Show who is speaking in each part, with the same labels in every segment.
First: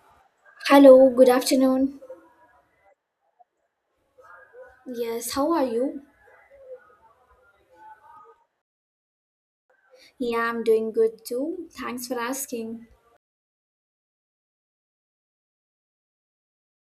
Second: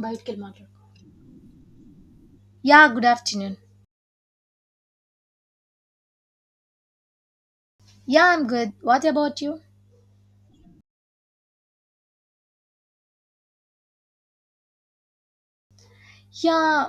Speaker 1: By Kilmarnock.
Speaker 2: Hello, good afternoon.
Speaker 1: Yeah, good afternoon.
Speaker 2: Yes, how are you?
Speaker 1: Yeah, I'm good. What about you?
Speaker 2: Yeah, I'm doing good too. Thanks for asking.
Speaker 1: Yeah,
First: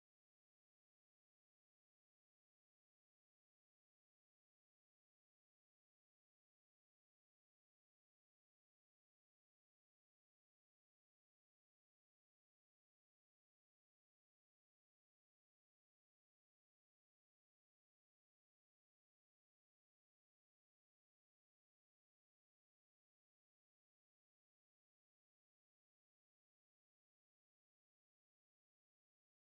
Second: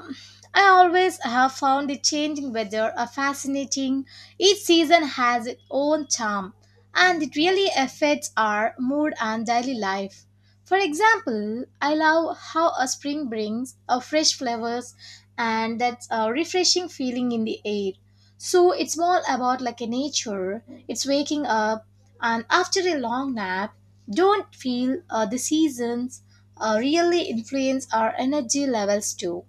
Speaker 1: I always have found the changing weather a fascinating. Each season has its own charm, and it really affects our mood and daily life. For example, I love how a spring brings a fresh flowers and that's a refreshing feeling in the air. So it's more about like a nature. It's waking up and after a long nap, don't feel the seasons really influence our energy levels too.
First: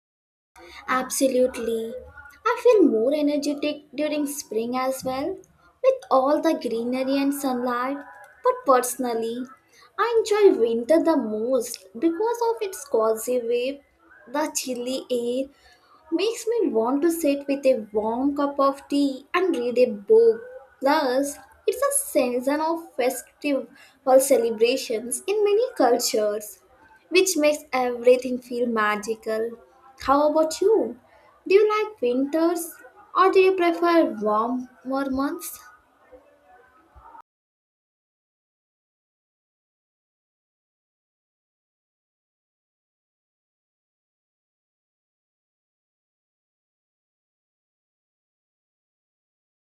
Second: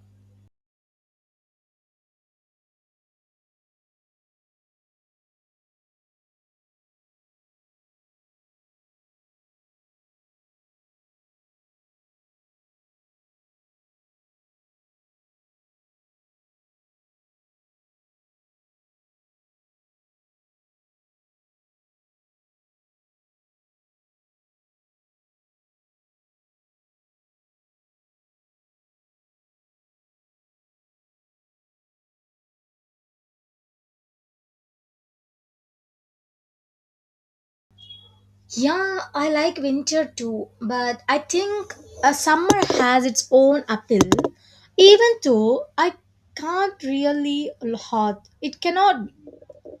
Speaker 2: Absolutely. I feel more energetic during spring as well, with all the greenery and sunlight. But personally, I enjoy winter the most because of its cozy wave, the chilly air, makes me want to sit with a warm cup of tea and read a book. Thus, it's a season of festive or celebrations in many cultures, which makes everything feel magical. How about you? Do you like winters or do you prefer warmer months?
Speaker 1: Yeah, I like winter too, but I think a summer has its own appeal. Even though I can't really hot, it cannot.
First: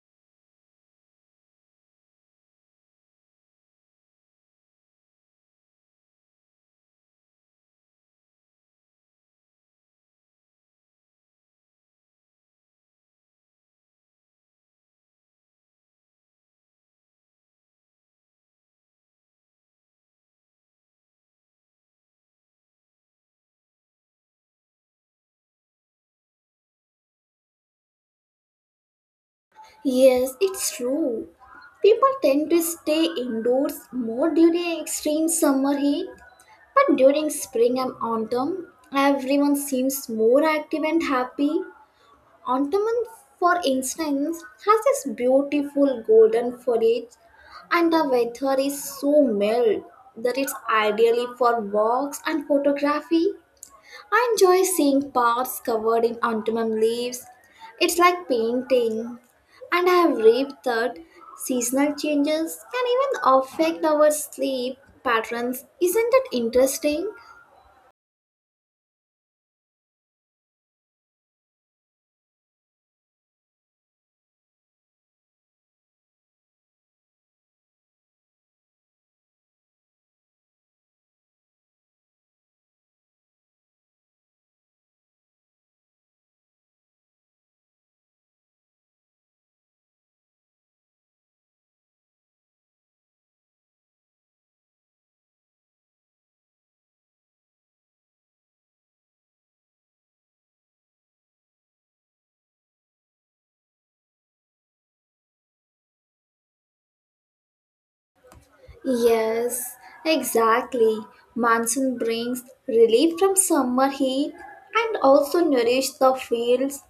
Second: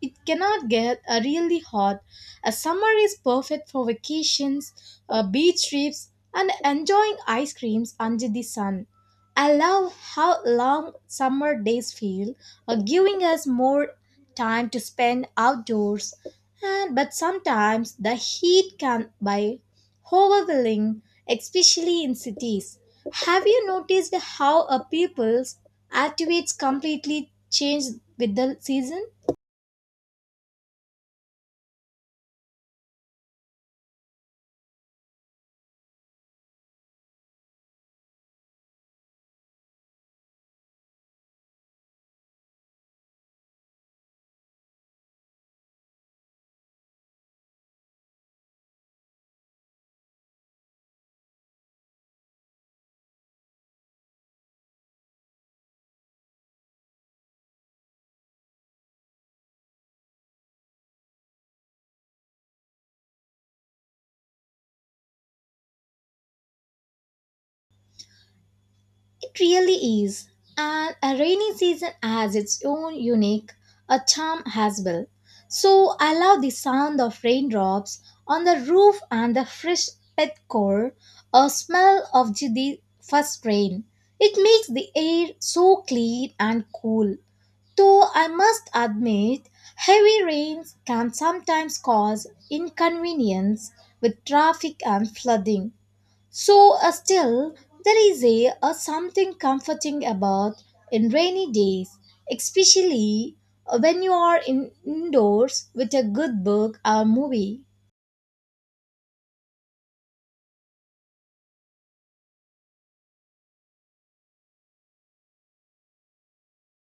Speaker 1: It cannot get really hot. A summer is perfect for vacations, beach trips, and enjoying ice creams under the sun. I love how long summer days feel, giving us more time to spend outdoors. And but sometimes the heat can be overwhelming, especially in cities. Have you noticed how a people's attitudes completely change with the season?
Speaker 2: Yes, it's true. People tend to stay indoors more during extreme summer heat, but during spring and autumn, everyone seems more active and happy. Autumn, for instance, has this beautiful golden foliage, and the weather is so mild that it's ideally for walks and photography. I enjoy seeing parks covered in autumn leaves. It's like painting, and I have read that seasonal changes can even affect our sleep patterns. Isn't it interesting?
Speaker 1: It really is, and a rainy season has its own unique a charm as well. So I love the sound of raindrops on the roof and the fresh pet core, a smell of the first rain. It makes the air so clean and cool. Though I must admit, heavy rains can sometimes cause inconvenience with traffic and flooding. So, still, there is a something comforting about in rainy days, especially when you are in indoors with a good book or movie.
Speaker 2: Yes, exactly. Monsoon brings relief from summer heat and also nourish the fields,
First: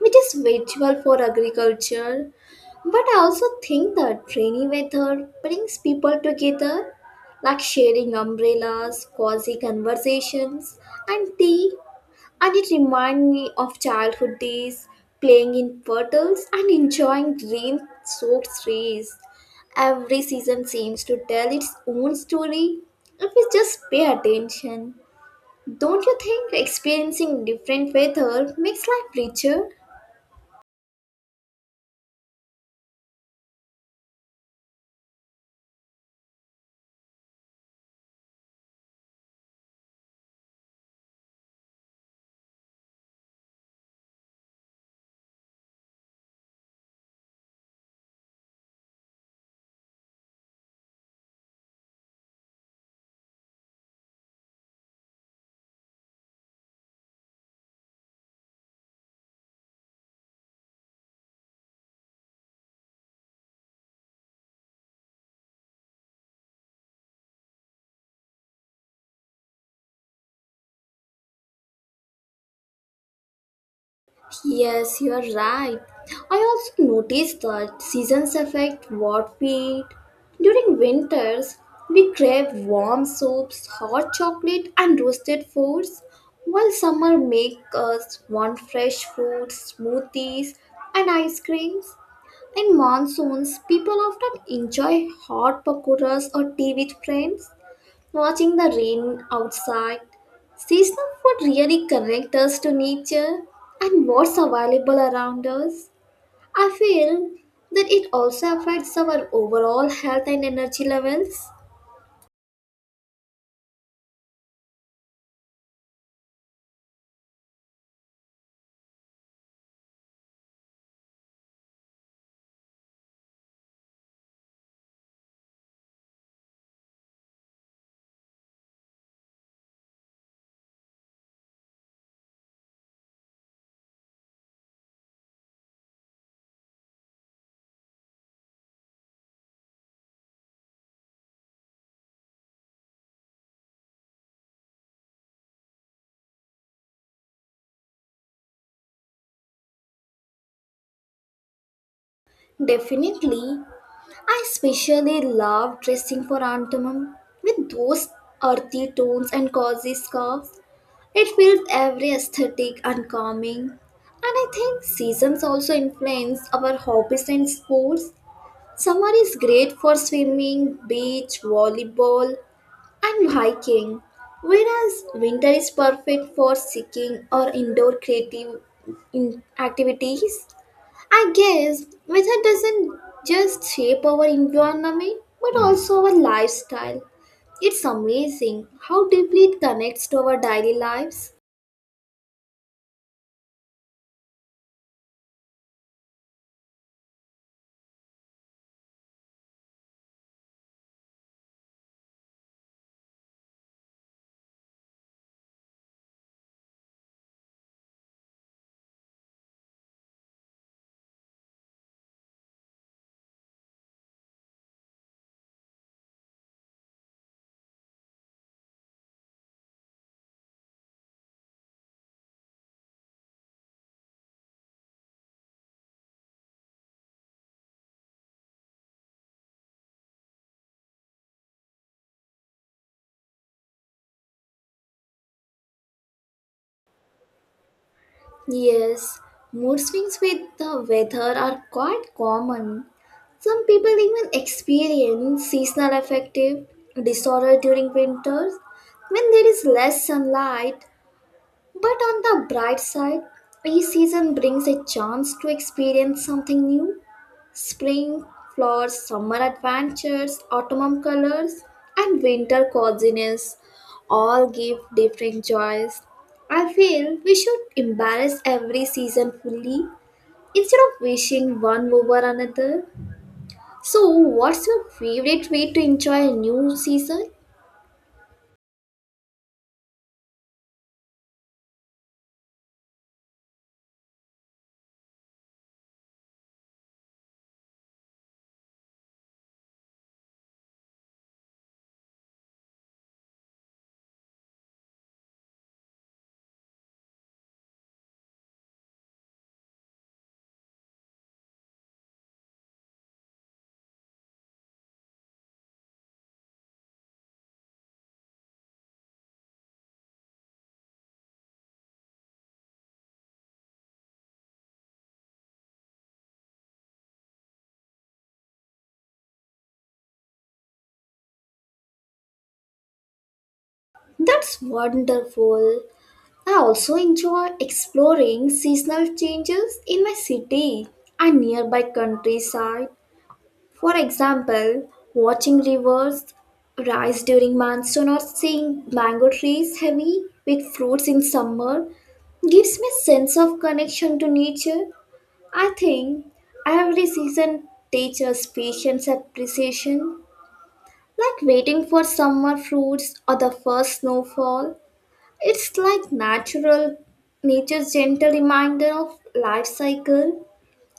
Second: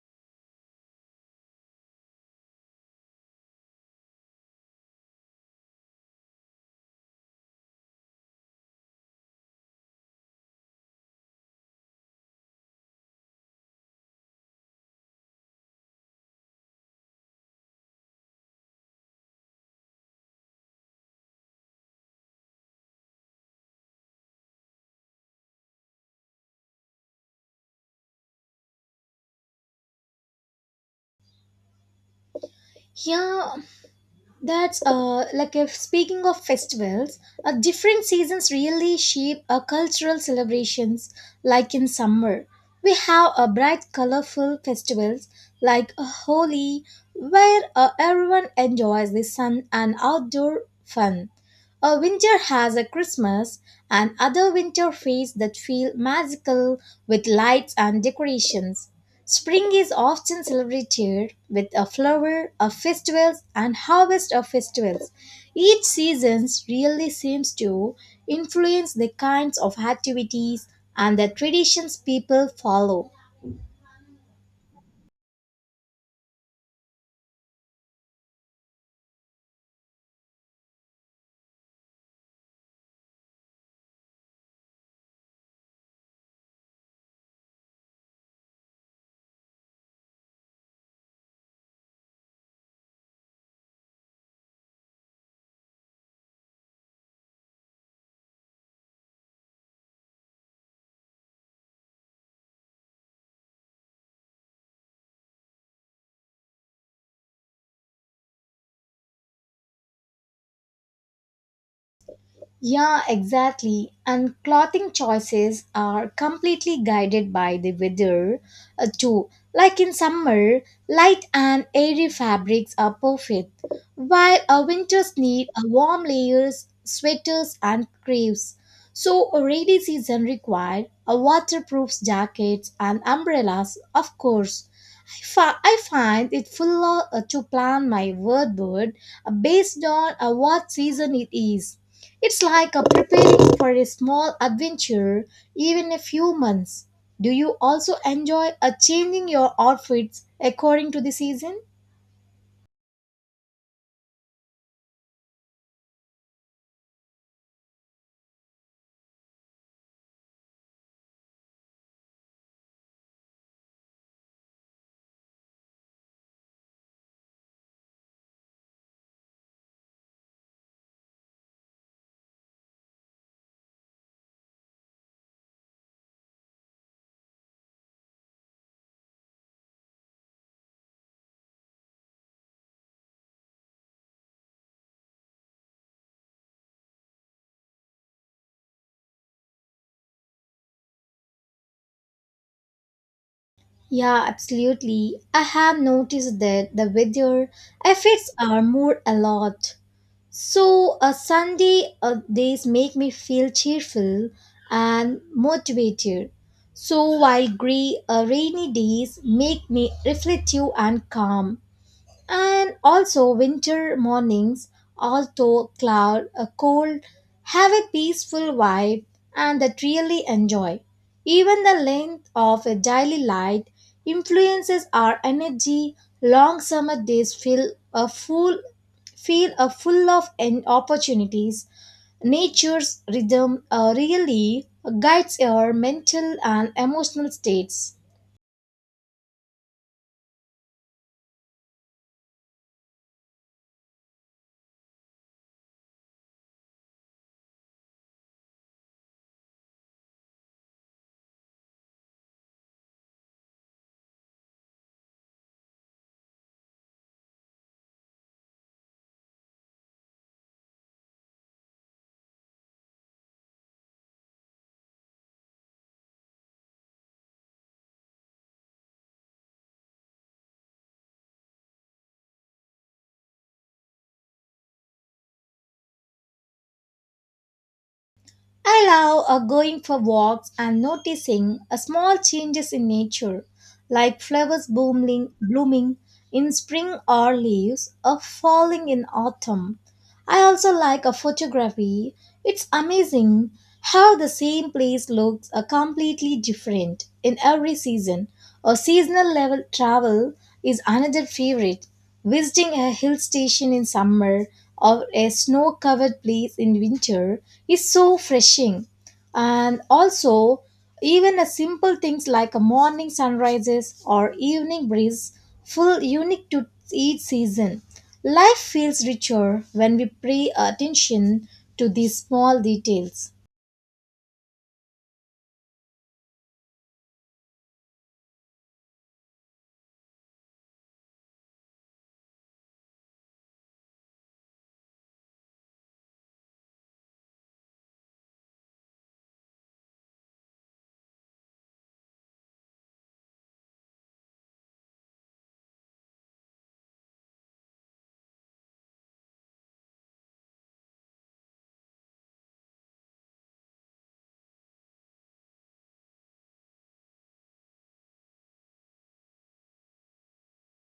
Speaker 2: which is vital for agriculture. But I also think that rainy weather brings people together, like sharing umbrellas, cozy conversations, and tea and it reminded me of childhood days, playing in puddles and enjoying rain soaked trees. Every season seems to tell its own story if we just pay attention. Don't you think experiencing different weather makes life richer?
Speaker 1: Yeah, that's like if speaking of festivals, different seasons really shape our cultural celebrations. Like in summer, we have a bright, colorful festivals like Holi, where everyone enjoys the sun and outdoor fun. A winter has a Christmas, and other winter feasts that feel magical with lights and decorations. Spring is often celebrated with a flower of festivals and harvest of festivals. Each season really seems to influence the kinds of activities and the traditions people follow.
Speaker 2: Yes, you are right. I also noticed that seasons affect what we eat. During winters, we crave warm soups, hot chocolate, and roasted foods, while summer make us want fresh fruits, smoothies, and ice creams. In monsoons, people often enjoy hot pakoras or tea with friends. Watching the rain outside, seasonal food really connect us to nature and what's available around us. I feel that it also affects our overall health and energy levels.
Speaker 1: Yeah, exactly. And clothing choices are completely guided by the weather, too. Like in summer, light and airy fabrics are perfect, while our winters need a warm layers, sweaters, and creams. So, a rainy season required a waterproof jackets and umbrellas, of course. I find it fuller to plan my wardrobe based on what season it is it's like a preparing for a small adventure, even a few months. Do you also enjoy a changing your outfits according to the season?
Speaker 2: Definitely, I especially love dressing for autumn with those earthy tones and cozy scarves. It feels every aesthetic and calming. And I think seasons also influence our hobbies and sports. Summer is great for swimming, beach, volleyball, and hiking, whereas winter is perfect for seeking or indoor creative activities. I guess weather doesn't just shape our environment but also our lifestyle. It's amazing how deeply it connects to our daily lives.
Speaker 1: Yeah, absolutely. I have noticed that the weather affects our mood a lot. So, a Sunday days make me feel cheerful and motivated. So, while gray, rainy days make me reflective and calm. And also winter mornings, although cloud, cold, have a peaceful vibe and that really enjoy. Even the length of a daily light influences our energy. Long summer days feel a full of opportunities. Nature's rhythm really guides our mental and emotional states.
Speaker 2: Yes, mood swings with the weather are quite common. Some people even experience seasonal affective disorder during winters when there is less sunlight. But on the bright side, each season brings a chance to experience something new. Spring flowers, summer adventures, autumn colors, and winter coziness all give different joys. I feel we should embrace every season fully instead of wishing one over another. So, what's your favorite way to enjoy a new season?
Speaker 1: I love going for walks and noticing small changes in nature, like flowers blooming in spring or leaves falling in autumn. I also like a photography. It's amazing how the same place looks completely different in every season. A seasonal level travel is another favorite. Visiting a hill station in summer or a snow covered place in winter is so refreshing. And also, even a simple things like a morning sunrises or evening breeze feel unique to each season. Life feels richer when we pay attention to these small details.
Speaker 2: That's wonderful. I also enjoy exploring seasonal changes in my city and nearby countryside. For example, watching rivers rise during monsoon or seeing mango trees heavy with fruits in summer gives me a sense of connection to nature. I think every season teaches patience and appreciation, like waiting for summer fruits or the first snowfall. It's like natural nature's gentle reminder of life cycle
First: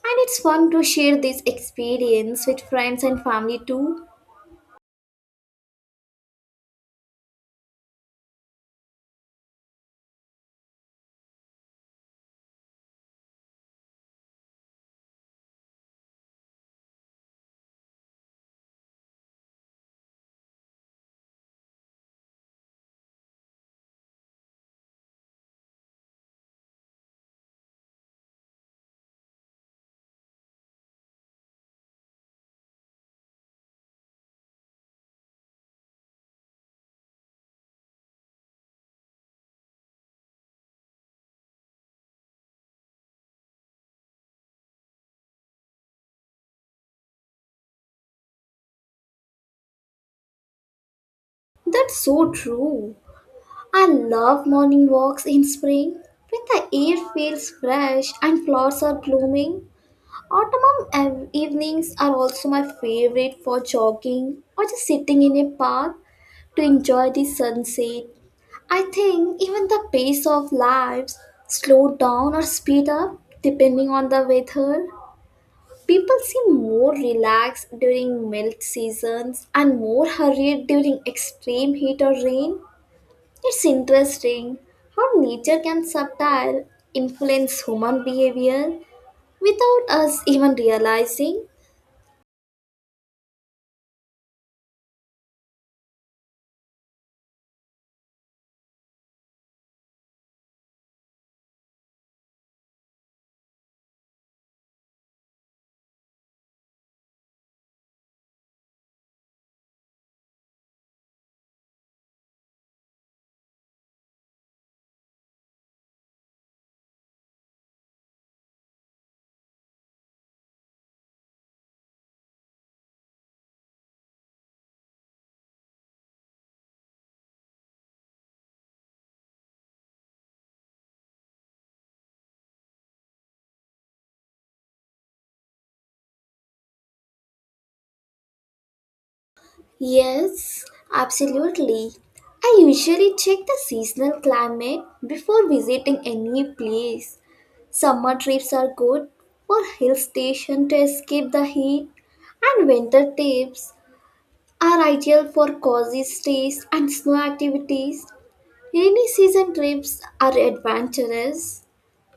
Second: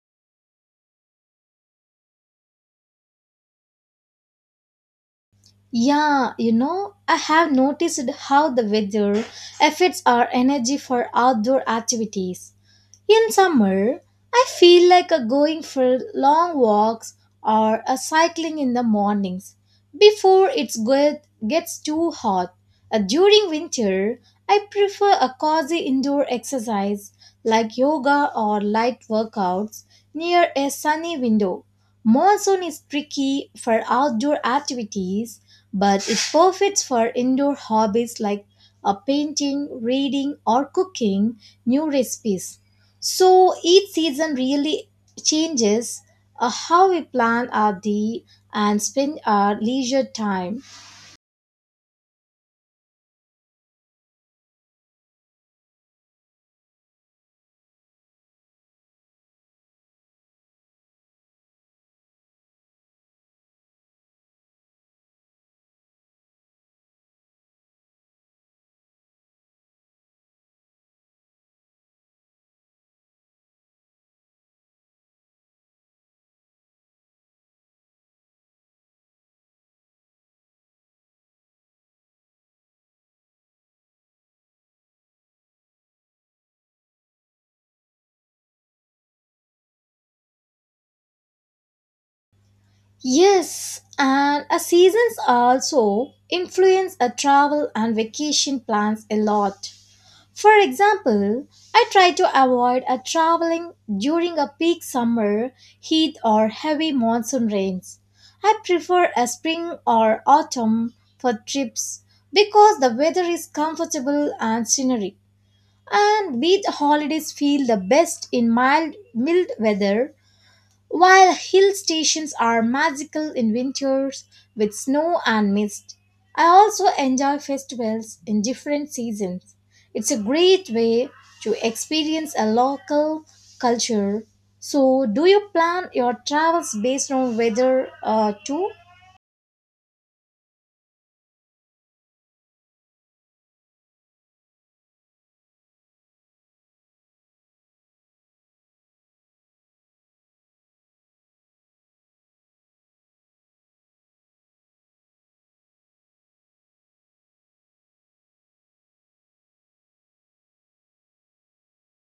Speaker 2: and it's fun to share this experience with friends and family too.
Speaker 1: Yeah, you know, I have noticed how the weather affects our energy for outdoor activities. In summer, I feel like a going for long walks or a cycling in the mornings before it gets too hot. During winter, I prefer a cozy indoor exercise like yoga or light workouts near a sunny window. Monsoon is tricky for outdoor activities, but it perfect for indoor hobbies like a painting, reading, or cooking new recipes. So each season really changes how we plan our day and spend our leisure time.
Speaker 2: That's so true. I love morning walks in spring when the air feels fresh and flowers are blooming. Autumn evenings are also my favorite for jogging or just sitting in a park to enjoy the sunset. I think even the pace of lives slow down or speed up depending on the weather. People seem more relaxed during melt seasons and more hurried during extreme heat or rain. It's interesting how nature can subtly influence human behavior without us even realizing.
Speaker 1: Yes, and a seasons also influence a travel and vacation plans a lot. For example, I try to avoid a traveling during a peak summer heat or heavy monsoon rains. I prefer a spring or autumn for trips because the weather is comfortable and scenery. And beach holidays feel the best in mild weather, while hill stations are magical in winters with snow and mist. I also enjoy festivals in different seasons. It's a great way to experience a local culture. So, do you plan your travels based on weather too?
Speaker 2: Yes, absolutely. I usually check the seasonal climate before visiting any place. Summer trips are good for hill station to escape the heat, and winter trips are ideal for cozy stays and snow activities. Rainy season trips are adventurous,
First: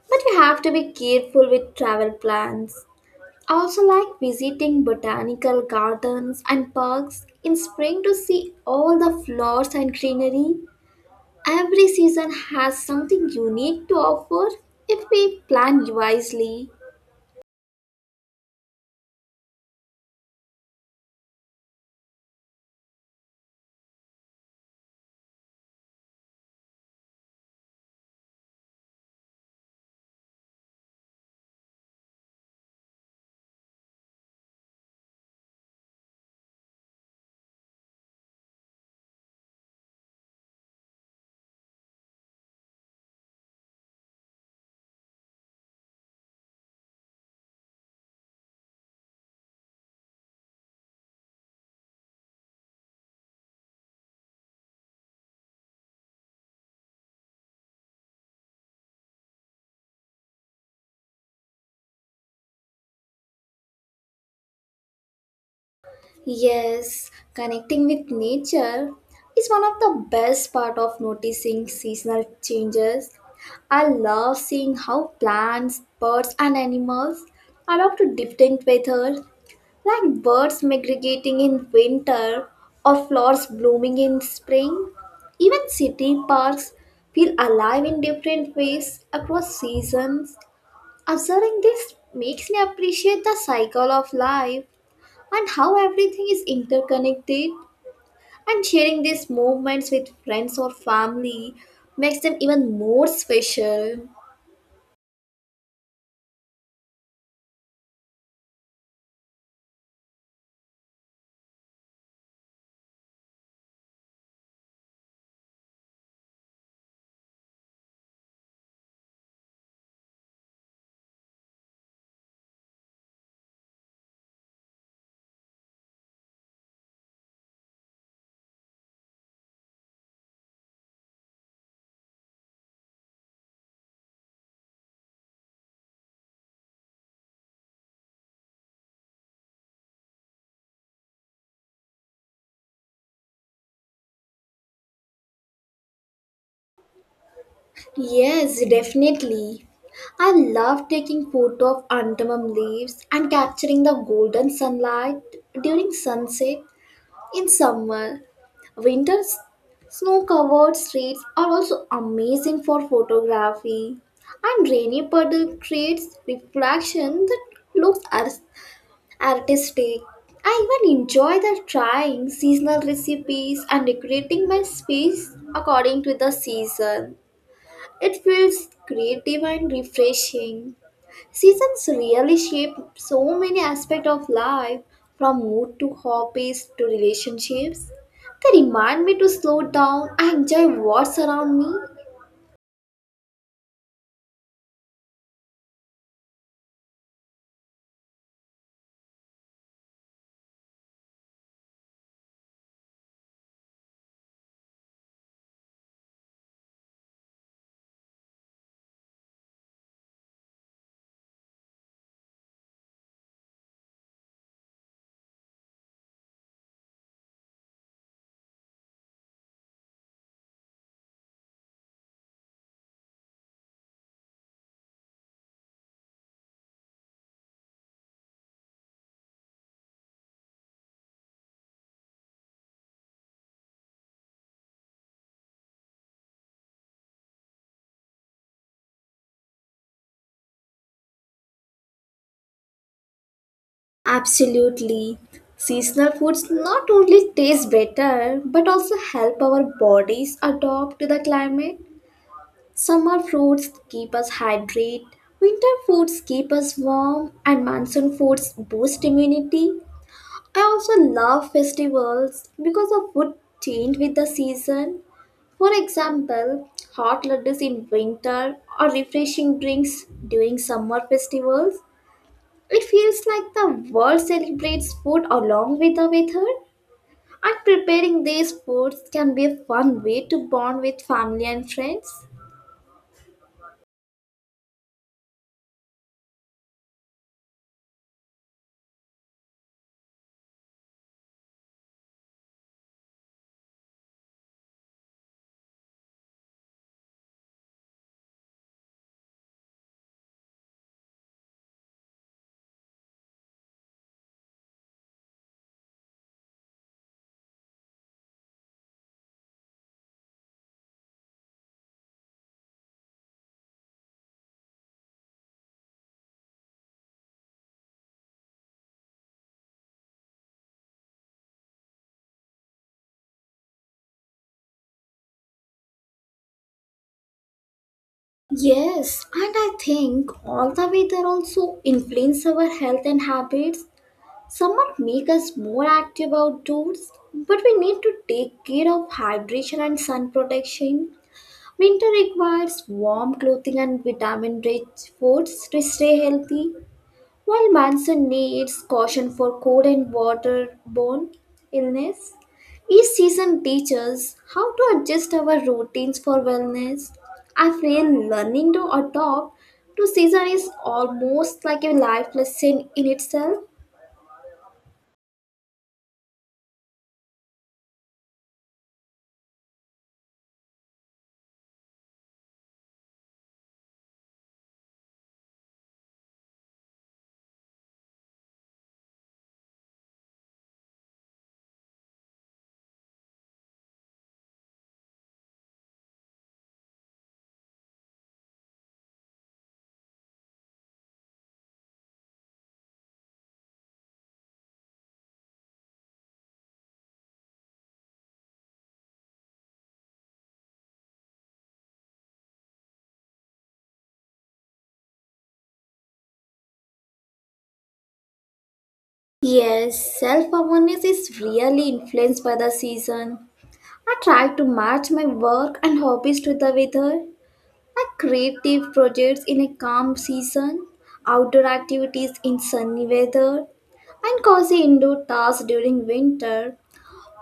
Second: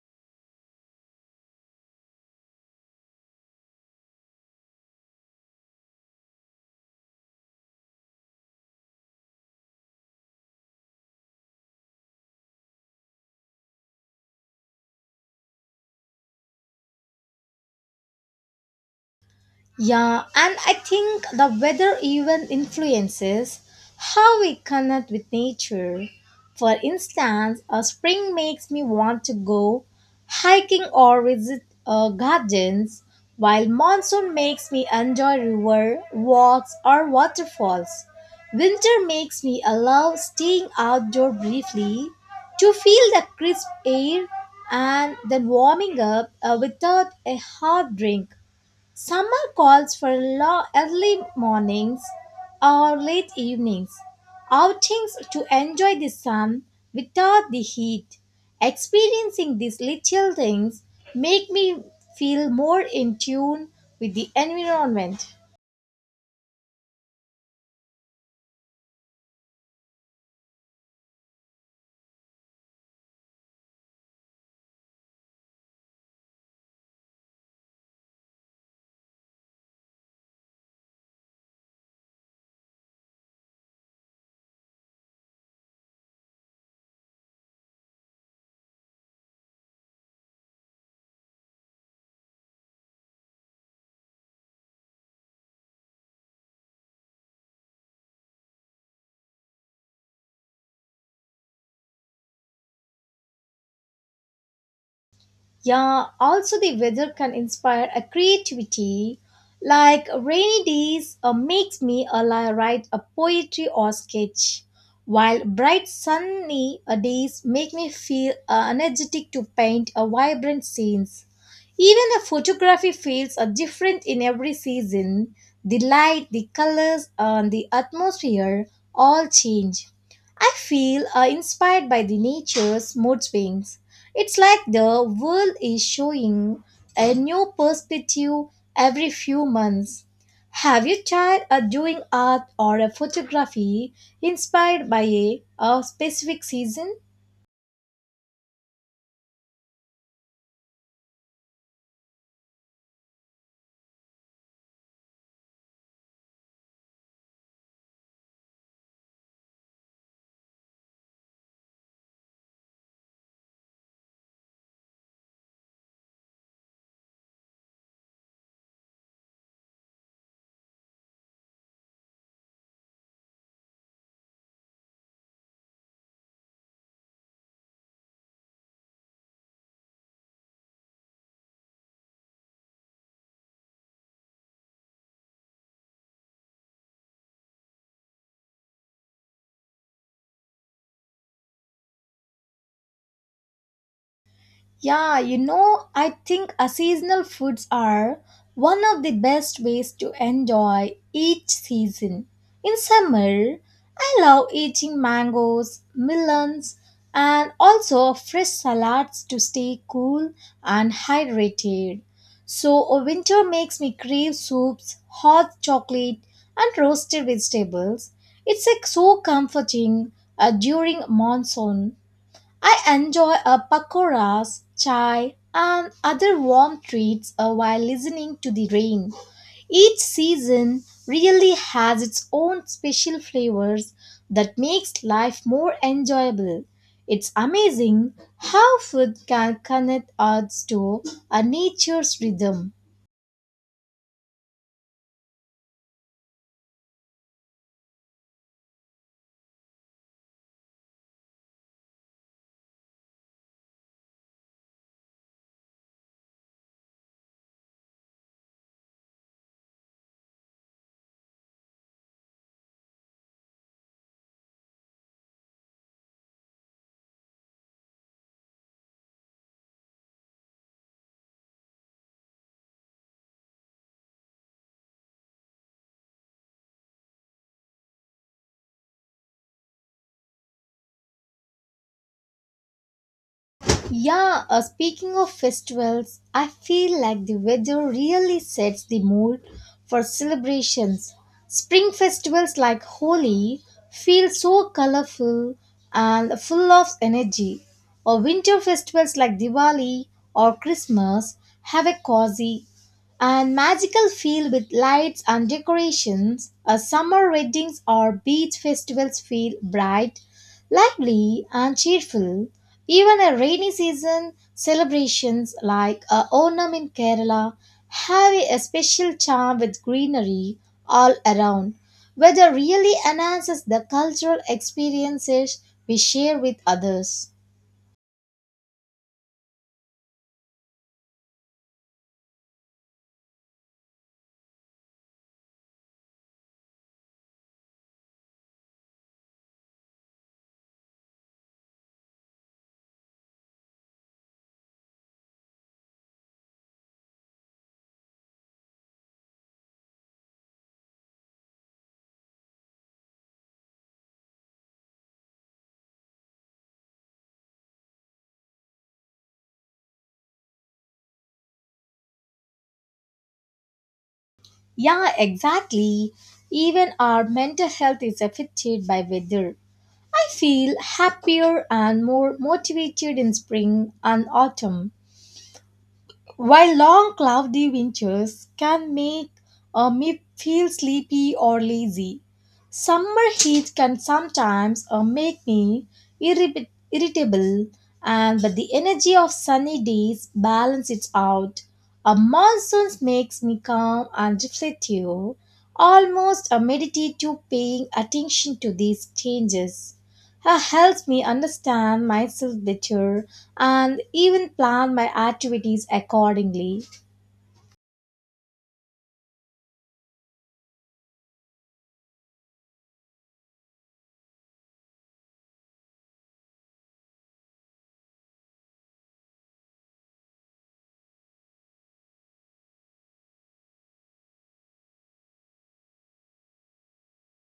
Speaker 2: but you have to be careful with travel plans. I also like visiting botanical gardens and parks in spring to see all the flowers and greenery. Every season has something unique to offer if we plan wisely.
Speaker 1: Yeah, and I think the weather even influences how we connect with nature. For instance, a spring makes me want to go hiking or visit gardens, while monsoon makes me enjoy river walks or waterfalls. Winter makes me allow staying outdoor briefly to feel the crisp air and then warming up without a hard drink. Summer calls for early mornings or late evenings, outings to enjoy the sun without the heat. Experiencing these little things make me feel more in tune with the environment.
Speaker 2: Yes, connecting with nature is one of the best part of noticing seasonal changes. I love seeing how plants, birds, and animals adapt to different weather, like birds migrating in winter or flowers blooming in spring, even city parks feel alive in different ways across seasons. Observing this makes me appreciate the cycle of life and how everything is interconnected. And sharing these moments with friends or family makes them even more special.
Speaker 1: Yeah, also the weather can inspire a creativity. Like rainy days makes me write a poetry or sketch, while bright sunny days make me feel energetic to paint a vibrant scenes. Even the photography fields are different in every season. The light, the colors, and the atmosphere all change. I feel inspired by the nature's mood swings. It's like the world is showing a new perspective every few months. Have you tried doing art or a photography inspired by a specific season?
Speaker 2: Yes, definitely. I love taking photo of antamum leaves and capturing the golden sunlight during sunset in summer. Winter's snow-covered streets are also amazing for photography. And rainy puddle creates reflection that looks artistic. I even enjoy the trying seasonal recipes and decorating my space according to the season. It feels creative and refreshing. Seasons really shape so many aspects of life, from mood to hobbies to relationships. They remind me to slow down and enjoy what's around me.
Speaker 1: Yeah, you know, I think a seasonal foods are one of the best ways to enjoy each season. In summer, I love eating mangoes, melons, and also fresh salads to stay cool and hydrated. So, winter makes me crave soups, hot chocolate, and roasted vegetables. It's like so comforting during monsoon I enjoy a pakoras, chai, and other warm treats while listening to the rain. Each season really has its own special flavors that makes life more enjoyable. It's amazing how food can connect us to a nature's rhythm.
Speaker 2: Absolutely. Seasonal foods not only taste better but also help our bodies adapt to the climate. Summer fruits keep us hydrated, winter foods keep us warm, and monsoon foods boost immunity. I also love festivals because the food change with the season. For example, hot laddus in winter or refreshing drinks during summer festivals. It feels like the world celebrates food along with the weather. And preparing these foods can be a fun way to bond with family and friends.
Speaker 1: Yeah, speaking of festivals, I feel like the weather really sets the mood for celebrations. Spring festivals like Holi feel so colorful and full of energy, or winter festivals like Diwali or Christmas have a cozy and magical feel with lights and decorations. A summer weddings or beach festivals feel bright lively and cheerful, even a rainy season celebrations like a Onam in Kerala have a special charm with greenery all around, weather really enhances the cultural experiences we share with others.
Speaker 2: Yes, and I think all the weather also influence our health and habits. Summer might make us more active outdoors, but we need to take care of hydration and sun protection. Winter requires warm clothing and vitamin rich foods to stay healthy, while monsoon needs caution for cold and waterborne illness. Each season teaches how to adjust our routines for wellness. I feel learning to adopt to season is almost like a life lesson in itself.
Speaker 1: Yeah, exactly. Even our mental health is affected by weather. I feel happier and more motivated in spring and autumn while long cloudy winters can make me feel sleepy or lazy, summer heat can sometimes make me irritable and but the energy of sunny days balance it out. A monsoon makes me calm and reflective, almost a meditative paying attention to these changes helps me understand myself better and even plan my activities accordingly.
Speaker 2: Yes, self awareness is really influenced by the season. I try to match my work and hobbies to the weather. I creative projects in a calm season, outdoor activities in sunny weather, and cozy indoor tasks during winter.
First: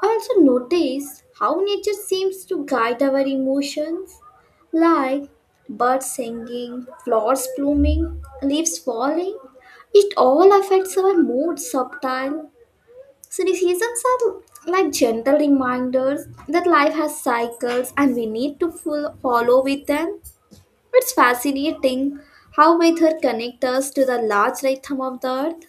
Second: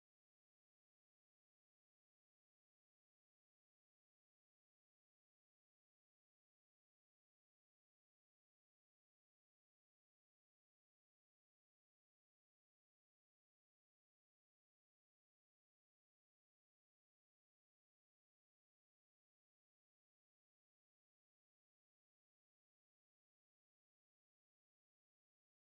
Speaker 2: I also notice how nature seems to guide our emotions, like birds singing, flowers blooming, leaves falling. It all affects our mood subtle. Criticisms are like gentle reminders that life has cycles and we need to full follow with them. It's fascinating how weather connects us to the large rhythm of the earth.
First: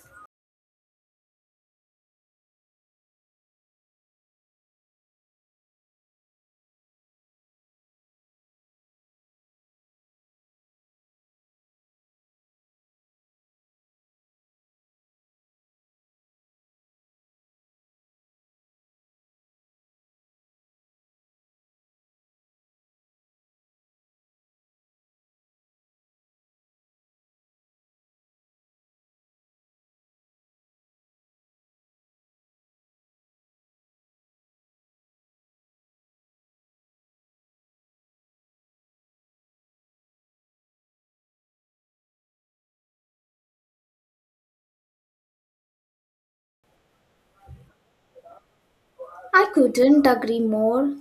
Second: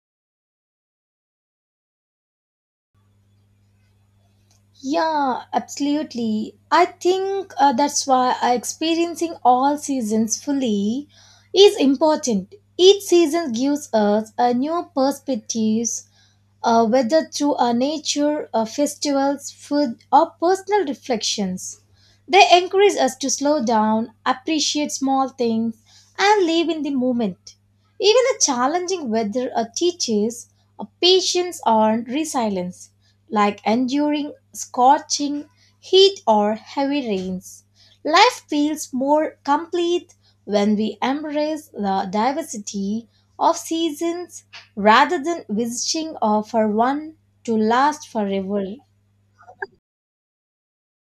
Speaker 1: Yeah, absolutely. I think that's why experiencing all seasons fully is important. Each season gives us a new perspective whether through our nature, our festivals, food, or personal reflections. They encourage us to slow down, appreciate small things, and live in the moment. Even the challenging weather teaches patience and resilience like enduring scorching heat or heavy rains. Life feels more complete when we embrace the diversity of seasons rather than wishing for one to last forever.
Speaker 2: I couldn't agree more.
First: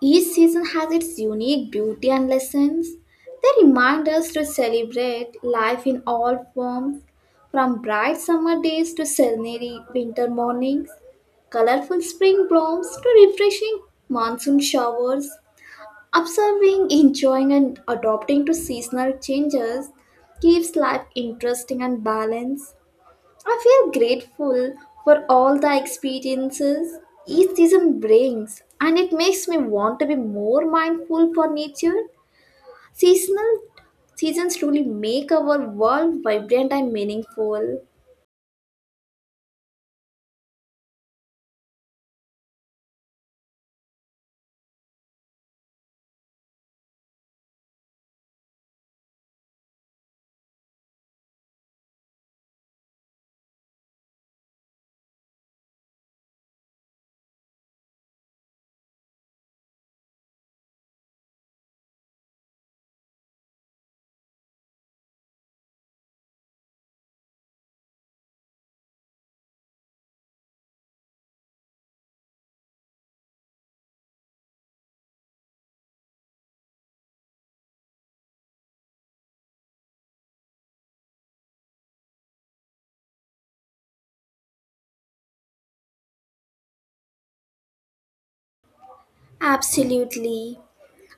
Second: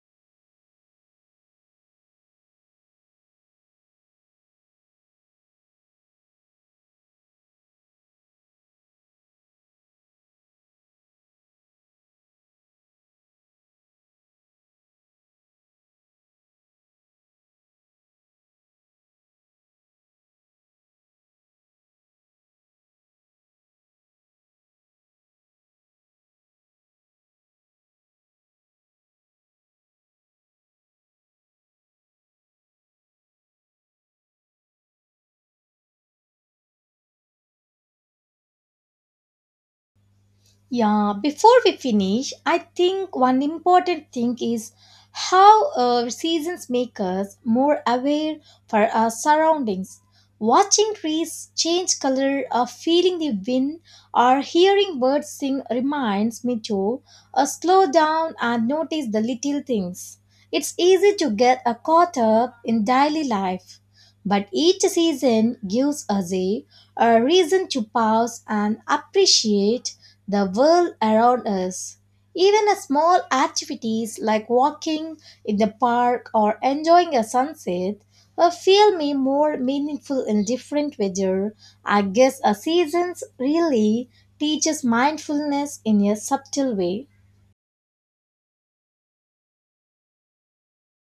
Speaker 2: Each season has its unique beauty and lessons. They remind us to celebrate life in all forms, from bright summer days to serenity winter mornings, colorful spring blooms to refreshing monsoon showers. Observing, enjoying, and adapting to seasonal changes keeps life interesting and balanced. I feel grateful for all the experiences each season brings, and it makes me want to be more mindful for nature. Seasonal seasons truly make our world vibrant and meaningful.
Speaker 1: Yeah, before we finish, I think one important thing is how seasons make us more aware for our surroundings. Watching trees change color, or feeling the wind, or hearing birds sing reminds me to slow down and notice the little things. It's easy to get caught up in daily life. But each season gives us a reason to pause and appreciate the world around us. Even a small activities like walking in the park or enjoying a sunset feel me more meaningful in different weather. I guess a seasons really teaches mindfulness in a subtle way.
Speaker 2: Absolutely.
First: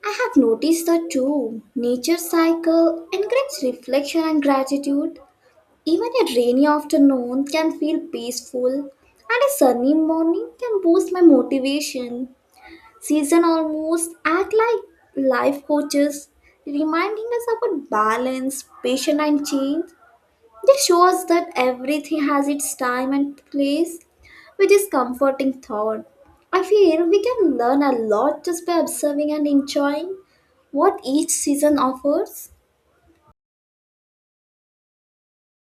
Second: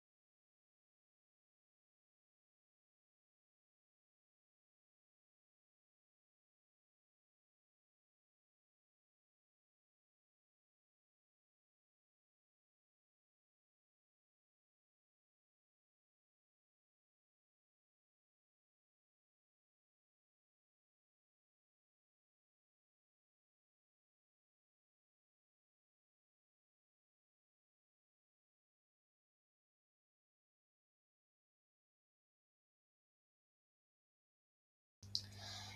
Speaker 2: I have noticed that too. Nature cycle encourages reflection and gratitude. Even a rainy afternoon can feel peaceful, and a sunny morning can boost my motivation. Season almost act like life coaches, reminding us about balance, patience, and change. They show us that everything has its time and place, which is comforting thought. I feel we can learn a lot just by observing and enjoying what each season offers.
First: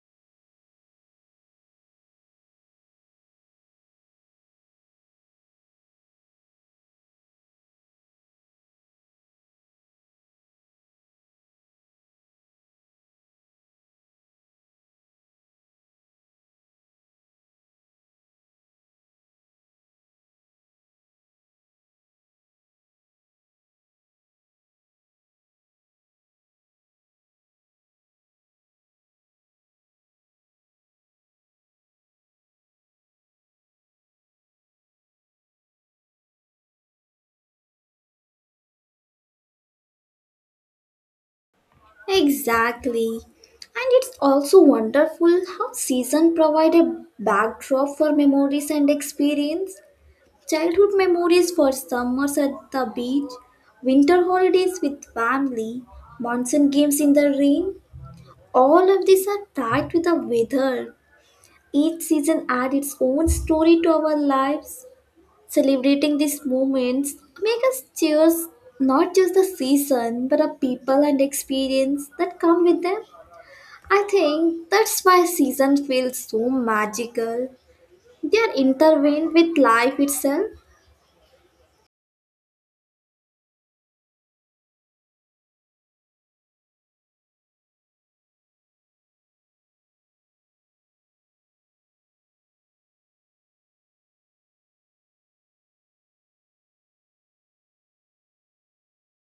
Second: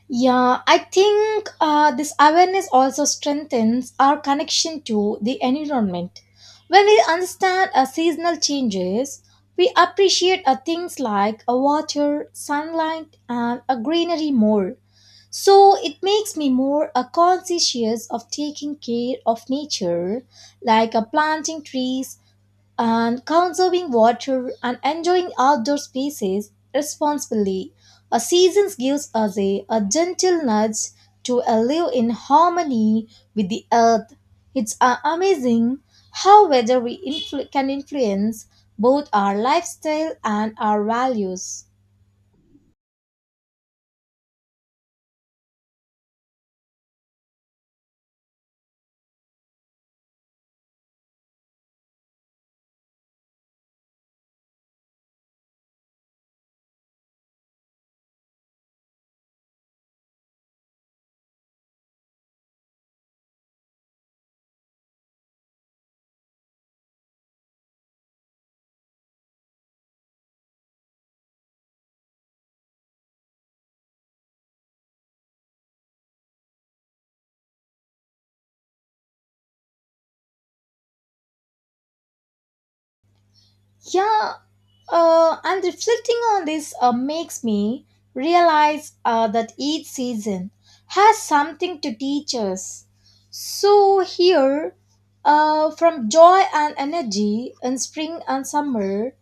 Speaker 1: Yeah, I think this awareness also strengthens our connection to the environment. When we understand seasonal changes, we appreciate things like water, sunlight, and greenery more. So it makes me more conscious of taking care of nature, like planting trees and conserving water and enjoying outdoor spaces responsibly. A season gives us a gentle nudge to live in harmony with the earth. It's amazing how weather can influence both our lifestyle and our values.
Speaker 2: Exactly. And it's also wonderful how season provide a backdrop for memories and experience. Childhood memories for summers at the beach, winter holidays with family, monsoon games in the rain. All of these are tied with the weather. Each season adds its own story to our lives. Celebrating these moments make us cherish not just the season but the people and experience that come with them. I think that's why seasons feel so magical. They are intertwined with life itself.
Speaker 1: Yeah, and reflecting on this makes me realize that each season has something to teach us. So, here, from joy and energy in spring and summer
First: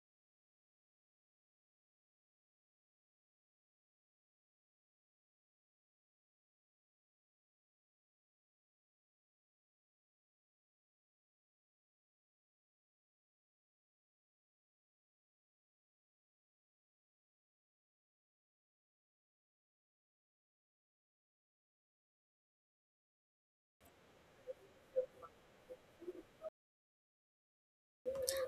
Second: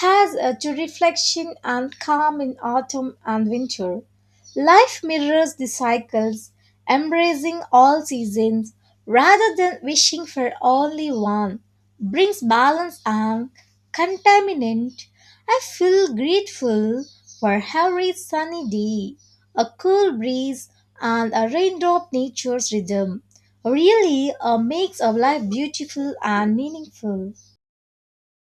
Speaker 1: has to reflection and calm in autumn and winter. Life mirrors the cycles, embracing all seasons rather than wishing for only one, brings balance and contaminant. I feel grateful for every sunny day, a cool breeze, and a raindrop nature's rhythm. Really makes our life beautiful and meaningful.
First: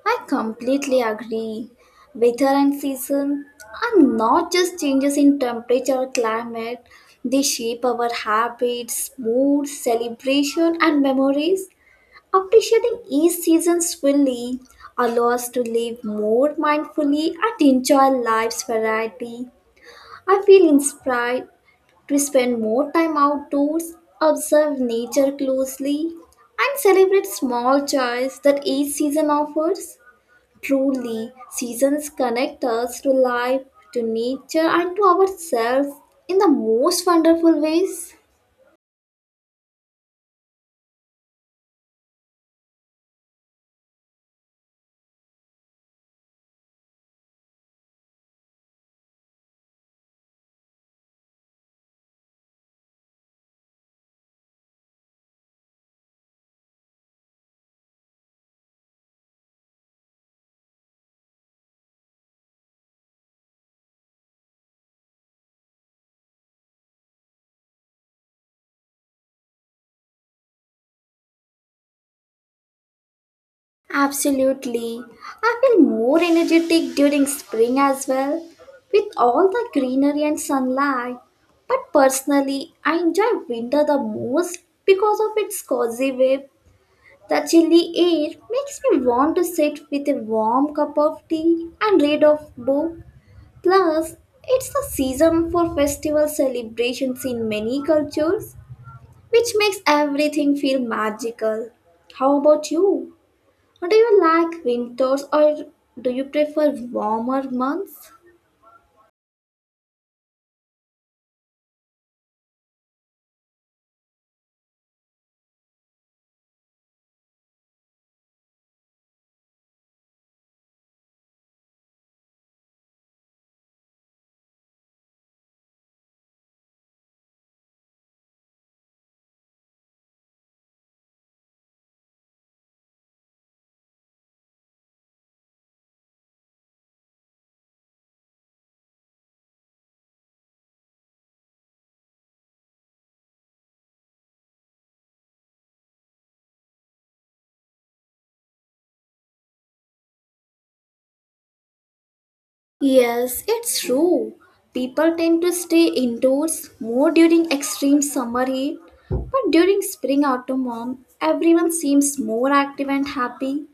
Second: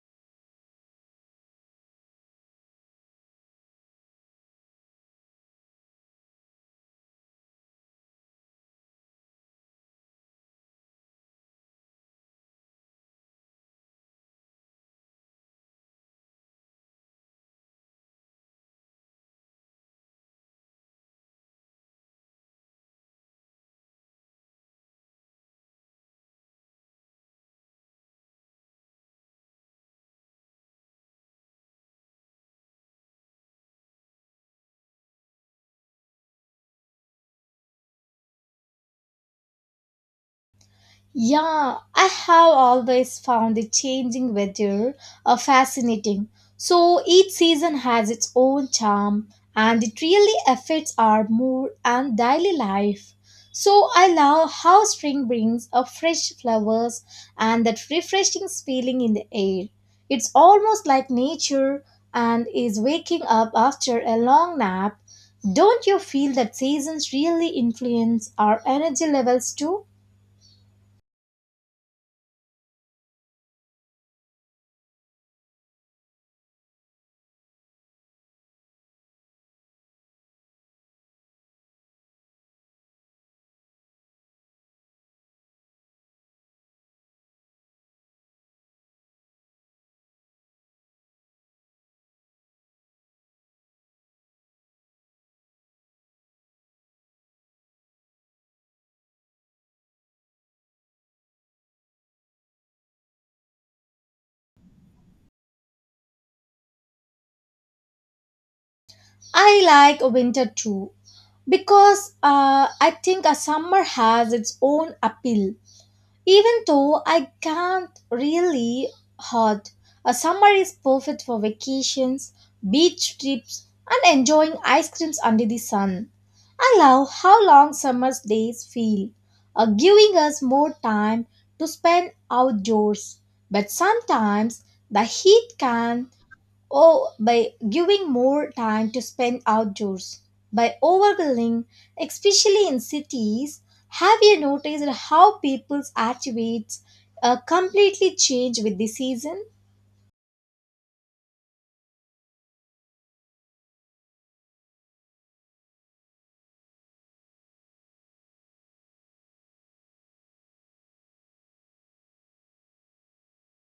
Speaker 2: I completely agree. Weather and season are not just changes in temperature or climate. They shape our habits, mood, celebration, and memories. Appreciating each season fully allows us to live more mindfully and enjoy life's variety. I feel inspired to spend more time outdoors, observe nature closely, and celebrate small joys that each season offers. Truly, seasons connect us to life, to nature, and to ourselves in the most wonderful ways.
Speaker 1: Yeah, I have always found the changing weather fascinating. So each season has its own charm and it really affects our mood and daily life. So I love how spring brings a fresh flowers and that refreshing feeling in the air. It's almost like nature and is waking up after a long nap. Don't you feel that seasons really influence our energy levels too?
Speaker 2: Absolutely. I feel more energetic during spring as well, with all the greenery and sunlight. But personally, I enjoy winter the most because of its cozy web. The chilly air makes me want to sit with a warm cup of tea and read of book. Plus, it's the season for festival celebrations in many cultures, which makes everything feel magical. How about you? Do you like winters or do you prefer warmer months?
Speaker 1: I like winter too because I think a summer has its own appeal. Even though I can't really hot, a summer is perfect for vacations, beach trips, and enjoying ice creams under the sun. I love how long summer's days feel, giving us more time to spend outdoors. But sometimes the heat can or by giving more time to spend outdoors. By overgrilling, especially in cities, have you noticed how people's attitudes completely change with the season?
Speaker 2: Yes, it's true. People tend to stay indoors more during extreme summer heat, but during spring autumn, everyone seems more active and happy.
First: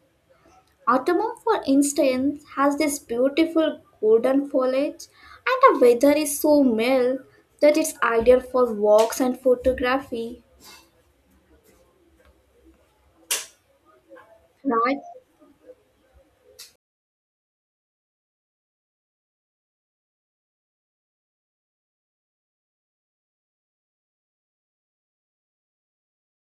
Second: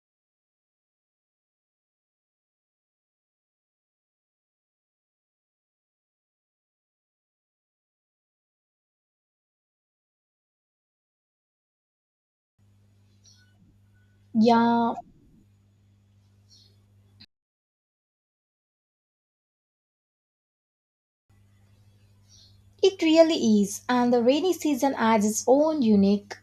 Speaker 2: Autumn, for instance, has this beautiful golden foliage, and the weather is so mild that it's ideal for walks and photography.
Speaker 1: Yeah,
Speaker 2: Right?
Speaker 1: it really is, and the rainy season adds its own unique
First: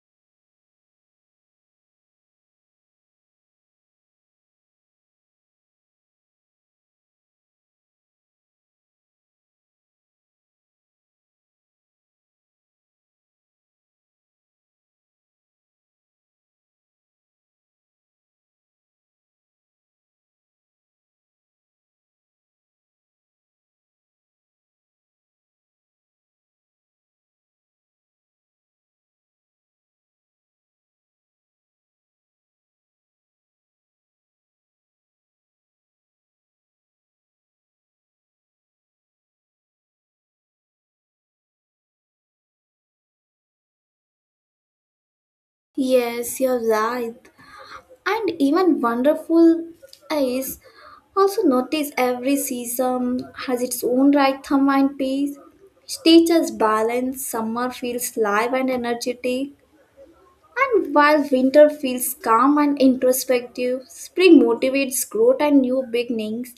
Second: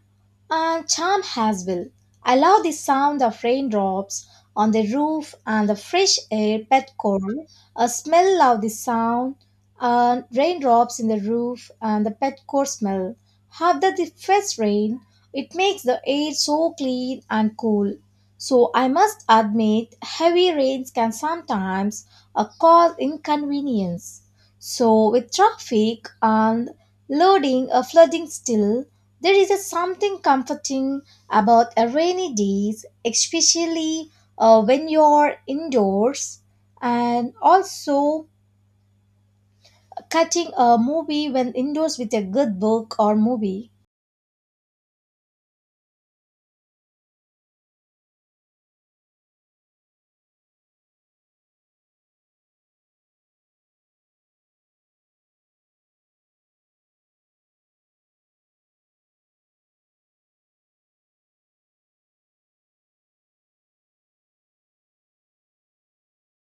Speaker 1: and charm as well. I love the sound of raindrops on the roof and the fresh air pet coral. A smell of the sound and raindrops in the roof and the pet coral smell. After the first rain, it makes the air so clean and cool. So I must admit, heavy rains can sometimes cause inconvenience. So, with traffic and loading a flooding still, there is a something comforting about a rainy days, especially when you're indoors and also cutting a movie when indoors with a good book or movie.
Speaker 2: Yes, you're right. And even wonderful is also notice every season has its own rhythm and pace, which teaches balance. Summer feels live and energetic, and while winter feels calm and introspective, spring motivates growth and new beginnings,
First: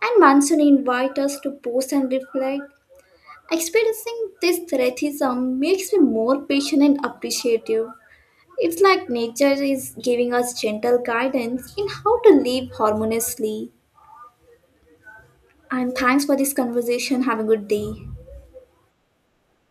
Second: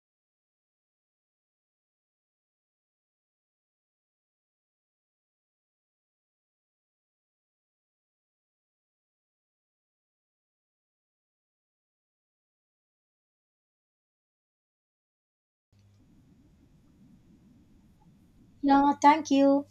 Speaker 2: and monsoon invites us to pause and reflect. Experiencing this thriftism makes me more patient and appreciative. It's like nature is giving us gentle guidance in how to live harmoniously. And thanks for this conversation. Have a good day.
Speaker 1: Yeah, thank you.